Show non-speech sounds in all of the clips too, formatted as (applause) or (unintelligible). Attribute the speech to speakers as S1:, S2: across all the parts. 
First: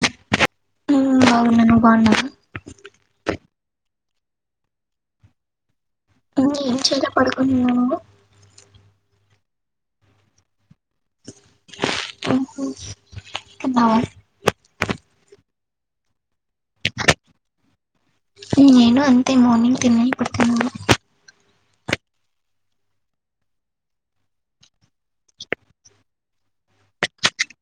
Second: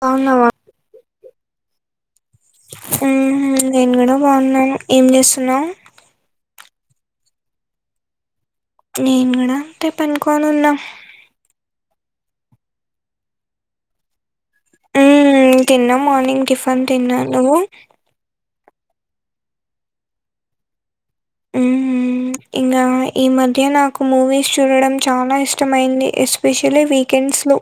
S1: బావున్నావా
S2: ఊ బాగున నువ్ బాగున్నవ
S1: ఊ నేను కూడా బాగున్నాను ఏం చేస్తున్నావ్
S2: ఇంకేం ఏం చేల పడుకునిన్నాను
S1: నేను కూడా అంతె పనుకోను ఉన్నా
S2: అబ
S1: మ్మ్, తిన్నా మార్నింగ్ టిఫన్ తిన్నా నువ్వు
S2: నేను అంతే మార్నింగ్ తిన్న ఇపుడు తిన్న (inaudible) (inaudible)
S1: మ్మ్, ఇంకా ఈ మధ్య నాకు మూవీస్ చూడడం చాలా ఇష్టమైంది ఇస్ స్పెషలీ వీకెండ్స్లో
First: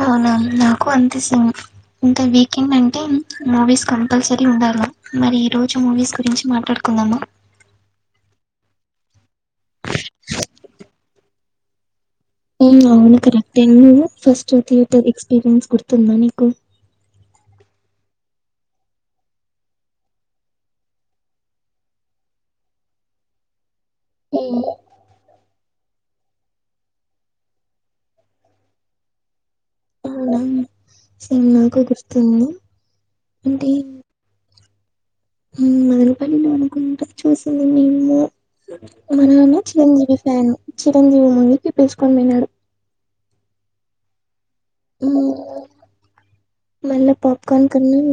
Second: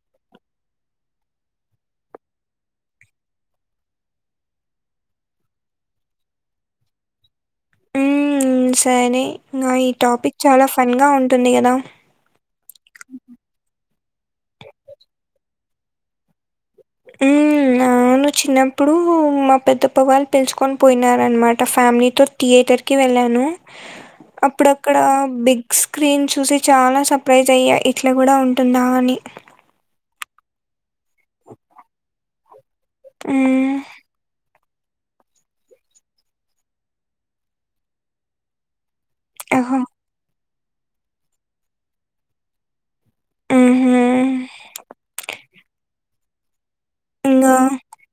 S2: అవునా నాకు అంతె సంగతి ఇంకా వీకెండ్ అంటే మూవీస్ కంపల్సరీ ఉండాల మరి ఈ రోజు మూవీస్ గురించి మాట్లాడుకుందామా
S1: ఉమ్ సరే ఇంగ ఈ టాపిక్ చాలా ఫన్గా ఉంటుంది కదా
S2: అవునవును కరెక్ట్ ఏ నువ్వు ఫస్ట్ థియటర్ ఎక్స్పీరియన్స్ గుర్తుంద నీకు
S1: ఊ నా ఆవును చిన్నప్పుడు మా పెద్దప్ప వాళ్ళు పిలుచుకొని పోయినారనమాట ఫ్యామిలీతో థియేటర్కి వెళ్ళాను
S2: (inaudible)
S1: అప్పుడు అక్ అక్కడ బిగ్ స్క్రీన్ చూసి చాలా సర్ప్రైజ్ అయ్యా ఇట్లా కూడా ఉంటుందా అని
S2: అవునవును చి నాకు గుర్తుంది
S1: ఆ
S2: ఊ మదనపల్లి లో అనుకుంటా చూసింది నిన్ను మా నాన్న
S1: ఆహా
S2: చిరంజీవి ఫ్యాన్ చిరంజీవి మూవీకి పిలుచుకొని పోయినాడు
S1: మ్హూ
S2: ఇంగ మళ్ళా పాప్
S1: ఇంగా
S2: కార్న్ కొన్నామ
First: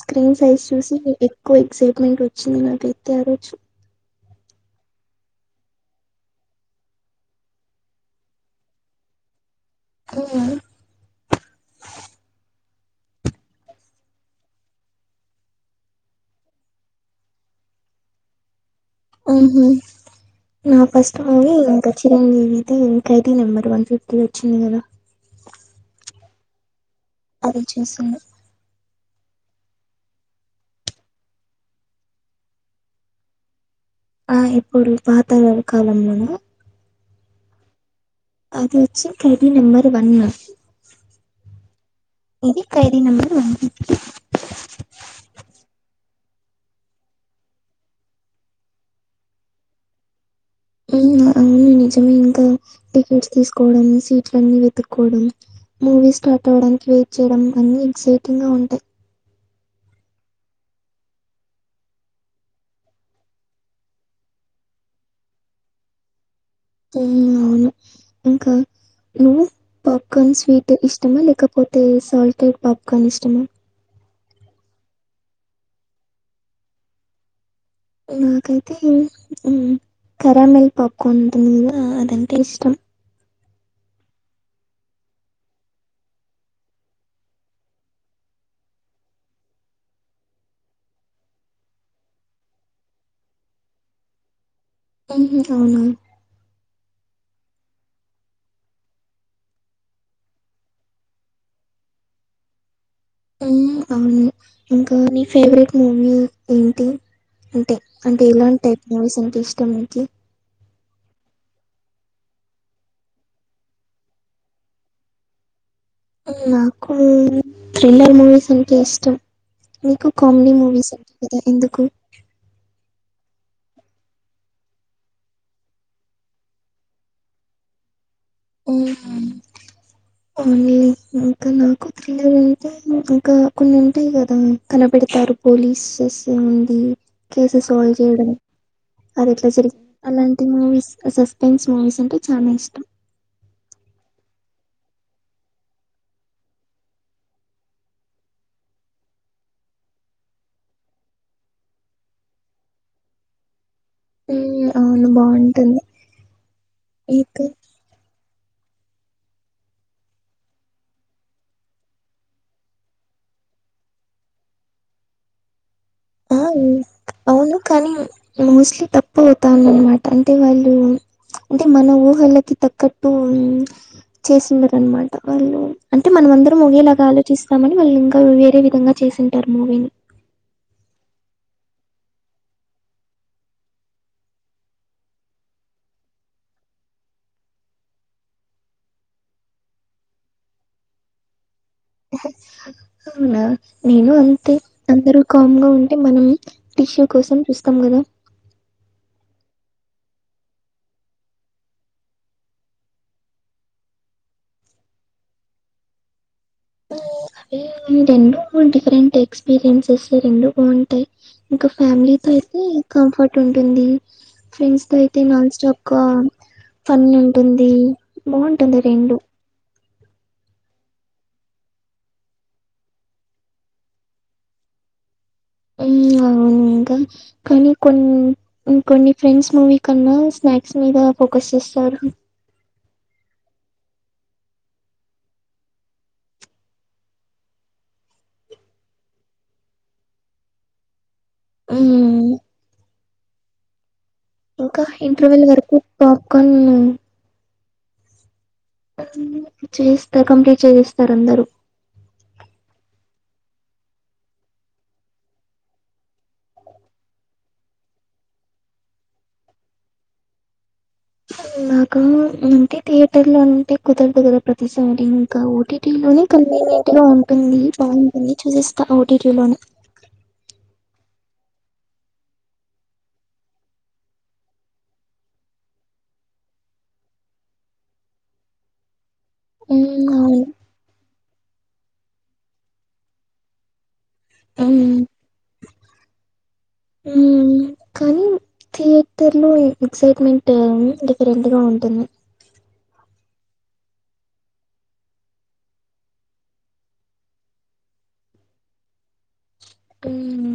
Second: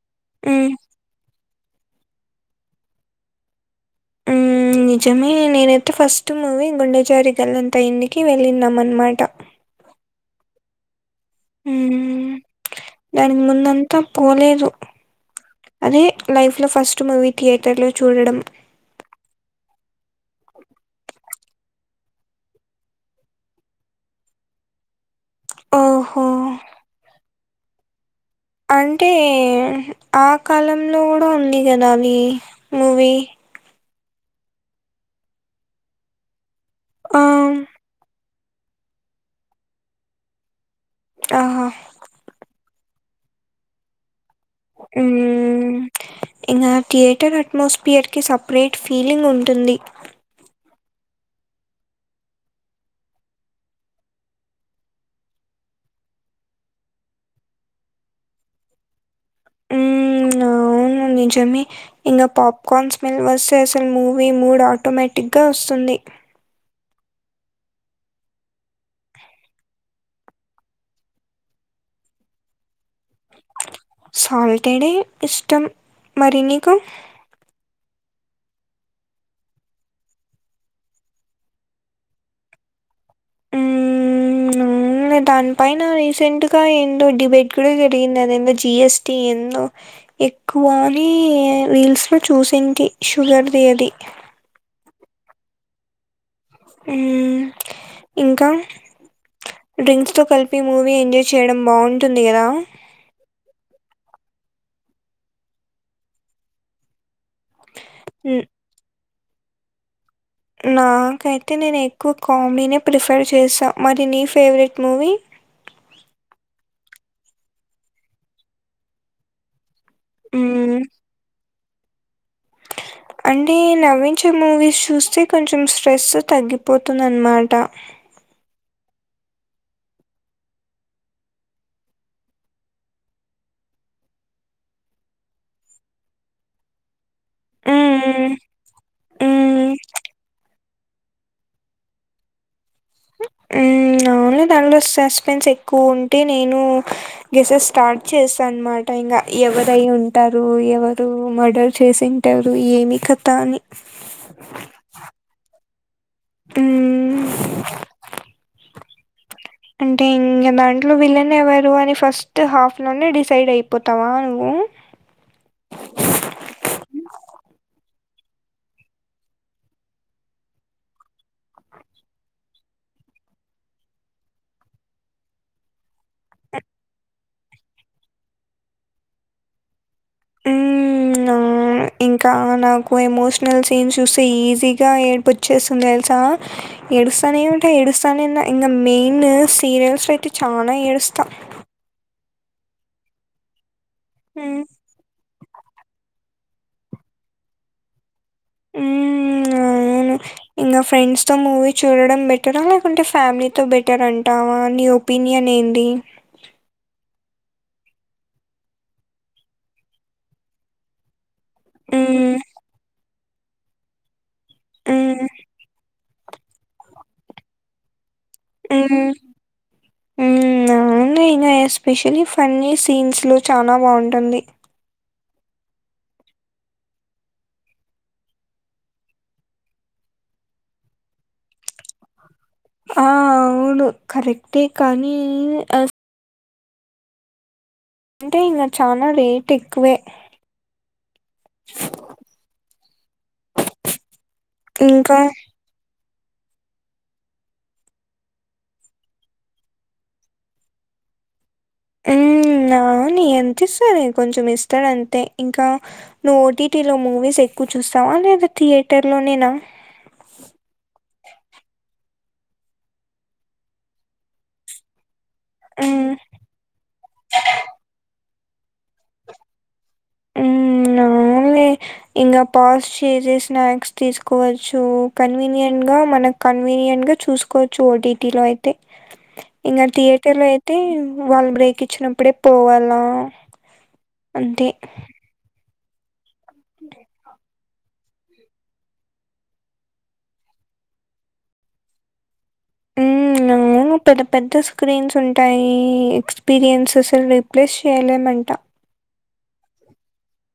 S2: స్క్రీన్ సైజ్
S1: మ్మ్
S2: చూసి ఎక్కువ ఎక్సైట్మెంట్ వచ్చింది నాకైతే ఆ రోజు
S1: మ్మ్ నిజమే నేనైతే ఫస్ట్ మూవీ గుండెజారి గల్లంతా అయ్యింది వెళ్లినం అనమాట
S2: ఊ ఉ
S1: ఊ దానికి ముందంతా పోలేదు అదే లైఫ్ లో ఫస్ట్ మూవీ థియేటర్ లో చూడడం
S2: ఉహు నా ఫస్ట్ మూవీ ఇంకా చిరంజీవిది ఖైదీ నెంబర్ వన్ ఫిఫ్టీ వచ్చింది కదా
S1: ఓహో
S2: ఆ రోజు చేసింది
S1: అంటే ఆ కాలంలో కూడా ఉంది కదా అది మూవీ
S2: ఆ ఇప్పుడు పాత లావుకాలంలోనా
S1: ఆ
S2: అది వచ్చి ఖైదీ నంబర్ వన్ ఆ
S1: ఆహా
S2: ఇది ఖైదీ నంబర్ వన్ ఫిఫ్టీ
S1: ఉమ్ ఇంకా థియేటర్ అట్మోస్ఫియర్ కి సపరేట్ ఫీలింగ్ ఉంటుంది
S2: అవును అన్ని నిజమే ఇంకా టికెట్స్ తీసుకోవడం సీట్లన్నీ వెతుక్కోవడం మూవీ స్టార్ట్ అవ్వడానికి వెయిట్ చేయడం అన్ని ఎక్సైటింగ్ గా ఉంటాయి
S1: ఉ అవును నిజమే ఇంకా పాప్కాన్ స్మెల్ వస్తే అసలు మూవీ మూడు ఆటోమేటిక్గా వస్తుంది
S2: ఊ అవును ఇంకా నువ్వు పాప్కార్న్ స్వీట్ ఇష్టమా లేకపోతే సాల్టెడ్ పాప్కార్న్ ఇష్టమా
S1: సాల్టెడే ఇష్టం మరి నీకు
S2: నాకైతే ఉ కరామెల్ పాప్కాన్ ఉంటుంది కదా అదంటే ఇష్టం
S1: నువ్వు దానిపైన రీసెంట్ గా ఎందో డిబేట్ కూడా జరిగింది అదేందో జిఎస్టి ఎందో ఎక్కువని రీల్స్ లు చూసింటి షుగర్ ది అది
S2: అవునా
S1: ఉమ్ ఇంకా డ్రింక్స్ తో కలిపి మూవీ ఎంజాయ్ చేయడం బాగుంటుంది కదా
S2: ఉమ్ అవును ఇంకా నీ ఫేవరెట్ మూవీ ఏంటి అంటే అంటే
S1: హ్మ్.
S2: ఎలాంటి టైప్ మూవీస్ అంటే ఇష్టం మీకి
S1: నాకైతే నేను ఎక్కువ కామెడీనే ప్రిఫర్ చేసా మరి నీ ఫేవరెట్ మూవీ
S2: నాకు థ్రిల్లర్ మూవీస్ అంటే ఇష్టం మీకు కామెడీ
S1: హ్మ్.
S2: మూవీస్ (unintelligible) కదా ఎందుకు
S1: అంటే నవ్వించే మూవీస్ చూస్తే కొంచెం స్ట్రెస్ తగ్గిపోతుందన్నమాట
S2: ఊహూ కొన్ని ఒగ్గు నాకు పిల్లలు ఉంటే ఇంకా కొన్ని ఉంటాయి కదా కనపెడతారు పోలీసేస్ ఉంది కేసెస్ సల్వ్ చేయడం
S1: హ్మ్.
S2: అది ఎట్లా
S1: హ్మ్.
S2: జరిగి అలాంటి మూవీస్ ఆ సస్పెన్స్ మూవీస్ అంటే చానా ఇష్టం
S1: ఊ అవన్లే దాంట్లో సస్పెన్స్ ఎక్కువ ఉంటే నేను గెసెస్ స్టార్ట్ చేసా అన్నమాట ఇగ ఎవరై ఉంటారు ఎవరు మర్డర్ చేసిన్ టరు ఏమి కథ అని
S2: మ్మ్ అవును బాగుంటుంది
S1: మ్
S2: ఇంకా
S1: అంటే ఇంకా దాంట్లో విలన్ ఎవరు అని ఫస్ట్ హాఫ్ లోనే డిసైడ్ అయి పోతావా నువ్వు
S2: ఆఊ అవును కానీ మోస్ట్లీ తప్పు అవుతాను. అన్నమాట అంటే వాళ్ళు అంటే మన ఊహలకి తగ్గట్టు ఉన్ చేసిండరు అన్నమాట వాళ్ళు. అంటే మనం అందరం ఒకేలాగా ఆలోచిస్తామని వాళ్ళు ఇంకా వేరే విధంగా చేసి పెట్టారు మూవీని
S1: హ్మ్. ఆ! ఇంకా నాకు ఎమోషనల్ సీన్స్ చూస్తే ఈజీగా ఏడ్పొచ్చేసింది తెలుసా? ఆ ఏడుస్తానే ఉంటా ఏడుస్తానే ఇంకా మెయిన్ సీరియల్స్ అయితే చాలా ఏడుస్తా.
S2: ఆహ అవునా నేను అంతే
S1: హ్మ్.
S2: అందరు కామ్గా ఉంటే మనం టిష్యూ కోసం చూస్తాం కదా?
S1: మ్ అవును ఇంకా ఫ్రెండ్స్ తో మూవీ చూడడం బెటరా? లేకుంటే ఫ్యామిలీతో బెటర్ అంటావా నీ ఒపి ఒపీనియన్ ఏంది?
S2: ఏ అవి రెండు డిఫరెంట్ ఎక్స్పీరియన్సెస్ రెండు బాగుంటాయి. ఇంక ఫ్యామిలీతో
S1: హ్మ్.
S2: అయితే కంఫర్ట్ ఉంటుంది. ఫ్రెండ్స్ తో అయితే
S1: హ్మ్.
S2: నాన్ స్టాప్ గా ఫన్నీ ఉంటుంది. బాగుంటుంది రెండు
S1: మ్ మ్మ అవును ఇంగ ఎస్పెషలీ ఫన్నీ సీన్స్లూ చానా బాగుంటుంది.
S2: మ్ అవును ఇంగ కానీ కొన్ని ఇంకొన్ని ఫ్రెండ్స్ మూవీ కన్నా స్నాక్స్ మీద ఫోకస్ చేస్తారు.
S1: ఆ అవును కరెక్టే కానీ ఆ అంటే ఇంకా చానా రేట్ ఎక్కువే
S2: మ్ ఇంకా ఇంటర్వెల్ వరకు పాప్కార్న్ తిన్నాం. చేయిస్తా కంప్లీట్ చేయిస్తారు అందరూ.
S1: మ్ అవును ఎంత ఇస్తారే కొంచెం ఇస్తాడు అంతే ఇంకా నువ్వు ఓటీటీలో మూవీస్ ఎక్కువ చూస్తావా లేదా థియేటర్లోనేనా?
S2: నాకు అంటే థియేటర్ లో అంటే కుదరదు కదా ప్రతిసండే ఇంకా ఓటీటీ
S1: మ్మ్
S2: లోనే కన్వీనియంట్ గా ఉంటుంది. బాగుంటుంది చూసేస్తా ఓటీటీ లోనే
S1: మ్మ్ అవునులే ఇంకా పాస్ చేసినా స్నాక్స్ తీసుకోవచ్చు కన్వీనియంట్గా మనకు కన్వీనియంంట్ గా చూసుకోవచ్చు ఓటీటీ లో అయితే ఇంకా
S2: హ్మ్.
S1: థియేటర్
S2: అవును.
S1: లో అయితే వాళ్ళు బ్రేక్ ఇచ్చినప్పుడే పోవాలా. అంతే
S2: హ్మ్. మ్ కానీ థియేటర్ లో ఎక్సైట్మెంట్ ఏమి ఎక్సైట్మెంట్ డిఫరెంట్ గా ఉంటుంది.
S1: హ్మ్ అవును పెద్ద పెద్ద స్క్రీన్స్ ఉంటాయి. ఎక్స్పీరియన్సెస్లు రీప్లేస్ చేయలేమంట.
S2: మ్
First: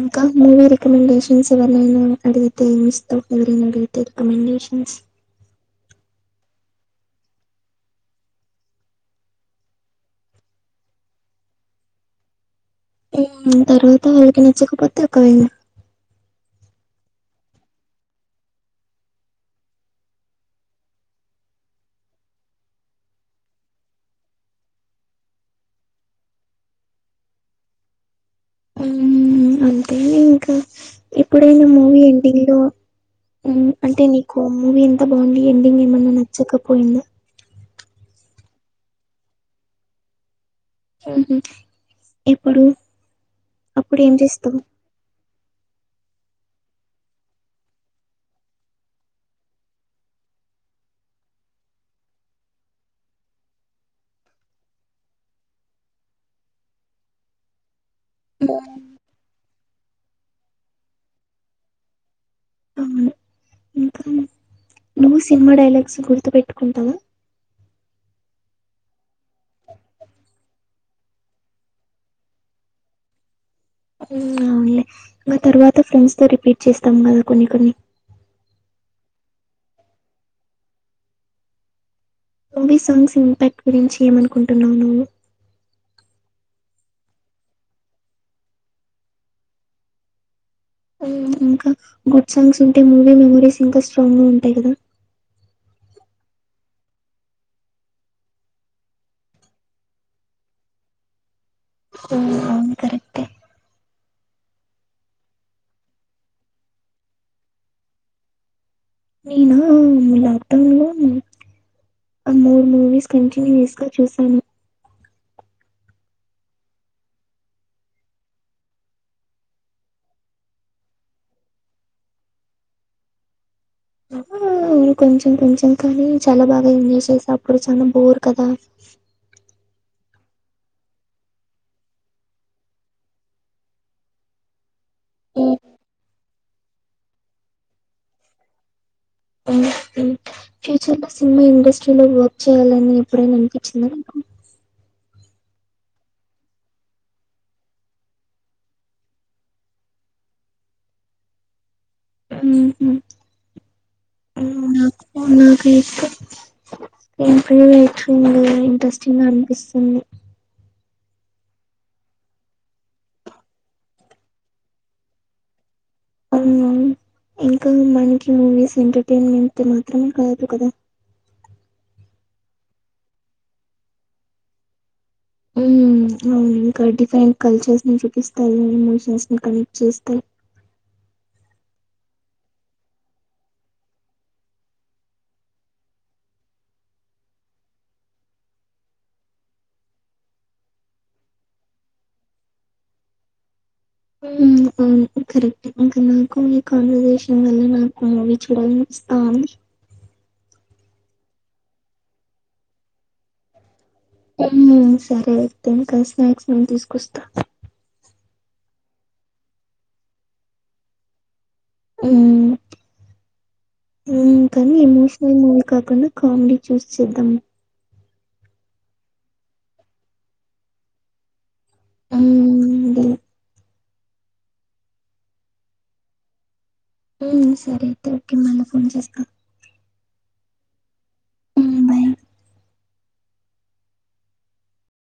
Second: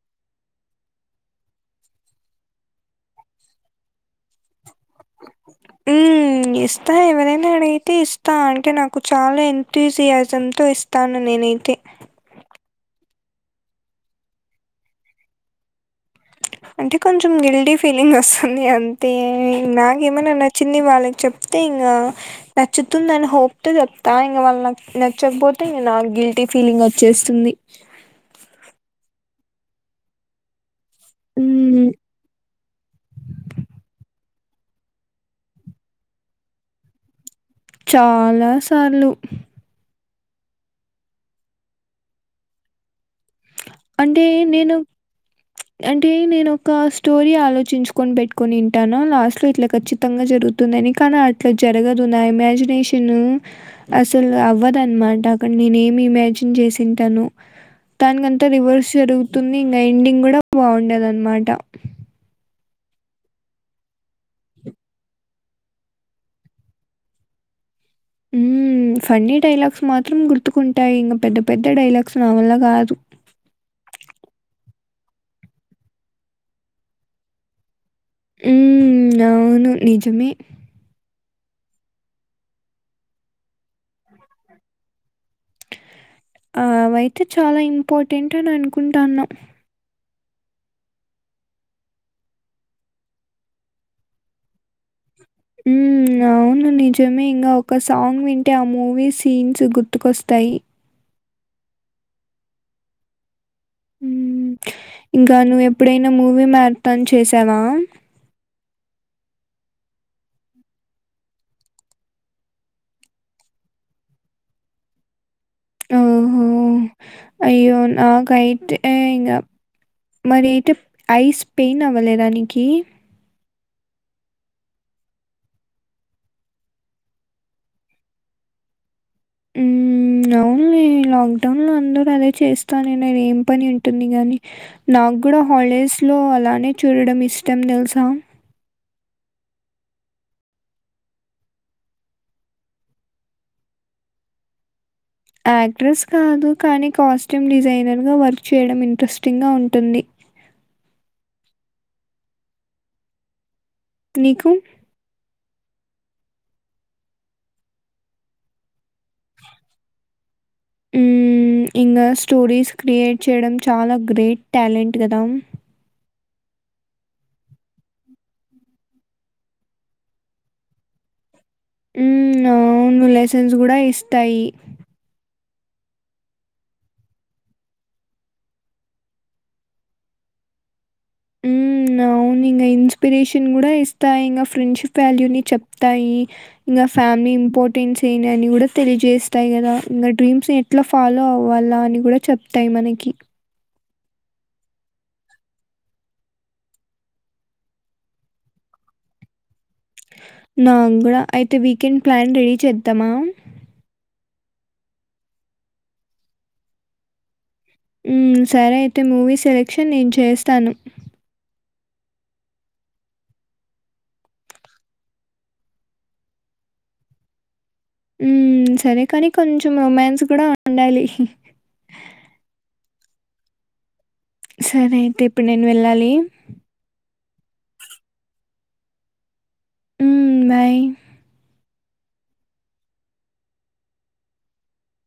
S2: ఇంకా మూవీ రికమెండేషన్స్ ఎవరైనా అడిగితే ఏం ఇస్తావ్ ఎవరైనా అడిగి రికమెండేషన్స్
S1: హ్మ్ ఇస్తా ఎవరైనా అడిగితే ఇస్తా అంటే నాకు చాలా ఎంతూసియాజంతో ఇస్ తాను నేనైతే
S2: హ్మ్ తరవాత వాళ్ళకి నచ్చకపోతే ఒకవేళ
S1: అంటే కొంచెం గిల్డీ ఫీలింగ్ వస్తుంది అంతే నాకేమైనా నచ్చింది వాళ్ళకి చెప్ తే ఇంగా నచ్చుతుందని హోప్ తో చెప్తా ఇంక వాళ్ళక్ నచ్చకపోతే ఇంగ నాకు గిల్ టీ ఫీలింగ్ వచ్చేస్తుంది
S2: హ్మ్ అంతేలే ఇంకా ఎప్పుడైనా
S1: హ్మ్
S2: మూవీ ఎండింగ్ లో మ్మ్ అంటే నీ కు మూవీ ఎంత బాగుంది ఎండింగ్ ఏమన్నా నచ్చకపోయింది
S1: చాలాసార్లు
S2: హ్మ్ ఎప్పుడు అప్పుడు ఏం
S1: అంటే
S2: చేస్తావు
S1: నేను ప్చ్ అంటే నేను ఒక స్టోరీ ఆలోచించుకొని పెట్టుకొని ఉంటాను లాస్ట్ లో ఇట్లా ఖచ్చితంగా జరుగు తుందని కానీ అట్లా జరగదు నా ఇమాజినేషను అస్సలు అవ్వదు అన్మాట అక్కడ నేను ఏమి ఇమాజిన్ చేసింటాను తనిగన్ తా
S2: ఉమ్,
S1: రివర్స్ జరుగుతుంది ఇంగ ఎండింగ్ కూడా బాగుండదు అన్మాట
S2: అవును ఇంకా నువ్వు సినిమా డైలాగ్స్ గుర్తు పెట్టుకుంటావా
S1: మ్మ్ ఫన్నీ డైలాగ్స్ మాత్రం గుర్తుకుంటాయి ఇంక పెద్ద పెద్ద డైలాగ్స్ నా వల్ల కాదు
S2: అవును అవునులే ఇంకా తర్వాత ఫ్రెండ్స్ తో రిపీట్ చేస్తాం కదా కొన్ని కొన్ని
S1: మ్మ్ అవును నిజమే
S2: మూవీ సాంగ్స్ ఇంపాక్ట్ గురించి ఏమనుకుంటున్నావు నువ్వు
S1: ఆ అవైతే చాలా ఇంపార్టెంట్ అని అనుకుంటాన్నా
S2: ఉమ్ ఇంకా గుడ్ సాంగ్స్ ఉంటే మూవీ మెమరీస్ ఇంకా స్ట్రాంగ్ గా ఉంటాయి కదా
S1: హ్మ్ అవు అవును నిజమే ఇంగా ఒక సాంగ్ వింటే ఆ మూవీ సీన్స్ గుర్తుకొస్తాయి
S2: హో అవును కరెక్
S1: హ్మ్ ఇంకా నువ్ ఎప్పుడైనా మూవీ మ్యారథాన్ చేసావా
S2: నేనా లాక్డౌన్ లో ఆ మూడు మూవీస్ కంటిన్యూస్ గా చూసాను
S1: ఓహో! అయ్యో నాకైతే ఇంగ మరి అయితే ఐస్ పెయిన్ అవ్వలేదా నీకి
S2: అవును కొంచెం కొంచెం కానీ చాలా బాగా ఎంజాయ్ చేసా అప్పుడు చాలా బోర్ కదా
S1: హ్మ్ అవున్లే లాక్డౌన్ లో అందరూ అదే చేస్తానినారు ఏం పని ఉంటుంది గాని నాక్కూడా హాలిడేస్లో అలానే చూడడం ఇష్టం తెలుసా
S2: మ్మ్ హ్మ్ ఫ్యూచర్ లో సినిమా ఇండస్ట్రీలో వర్క్ చేయాలని ఎప్పుడైనా అనిపించిందా నీకు
S1: యాక్ట్రెస్ కాదు కానీ కాస్ట్యూమ్ డిజైనర్గా వర్క్ చేయడం ఇంట్రెస్టింగ్ గా ఉంటుంది
S2: మ్మ్ హుం
S1: నీకు
S2: నా నాకు ఎక్కువ్ ఇంట్లోనే (unintelligible) ఇంట్రెస్టింగ్ అనిపిస్తుంది
S1: హ్మ్ ఇంకా స్టోరీస్ క్రియేట్ చేయడం చాలా గ్రేట్ టాలెంట్ కదా
S2: అ ఇంకా మనకి మూవీస్ ఎంటర్టైన్మెంట్ మాత్రమే కాదు కదా
S1: ఉమ్ అవును లైసెన్స్ కూడా ఇస్తాయి
S2: హ్మ్ అవును ఇంకా డిఫరెంట్ కల్చర్స్ ని చూపిస్తాయి ఎమోషన్స్ ని కనెక్ట్ చేస్తాయి
S1: హ్మ్. అవును ఇంక ఇన్స్పిరేషన్ కూడా ఇస్తాయి ఇంకా ఫ్రెండ్షిప్ వాల్యూని చెప్తాయి ఇంకా ఫ్యామిలీ ఇంపార్టెన్స్ ఏనా అని కూడా తెలియజేస్తాయి కదా ఇంకా డ్రీమ్స్ ఎట్ ఎట్లా ఫాలో అవ్వాలా అని కూడా చెప్తాయి మనకి
S2: అవును కరెక్ట్ ఇంకా నాకు ఈ కాన్వర్సేషన్ వల్ల నాకు మూవీ చూడాల ఆమ్
S1: నామ్ కూడా అయితే వీకెండ్ ప్లాన్ రెడీ చేద్దామా
S2: అవును సరే అయితేయిక స్నాక్స్ నేను తీసుకొస్తా
S1: హ్మ్ సరే అయితే మూవీ సెలెక్షన్ నేను చేస్తాను
S2: హ్మ్ హ్మ్ కానీ ఎమోషనల్ మూవ్ కాకుండా కామెడీ చూస్ చేద్దాం
S1: మ్ సరే కాని కొంచెం రొమాన్స్ కూడా ఉండాలి
S2: ఆ హ్మ్ (unintelligible)
S1: సరే అయితే ఇప్పుడు నేను వెళ్ళాలి
S2: హ్మ్ సరే అయితే ఓకె మళ్ళీ ఫోన్ చేస్తాను
S1: హ్మ్ బాయ్
S2: హ్మ్. బాయ్.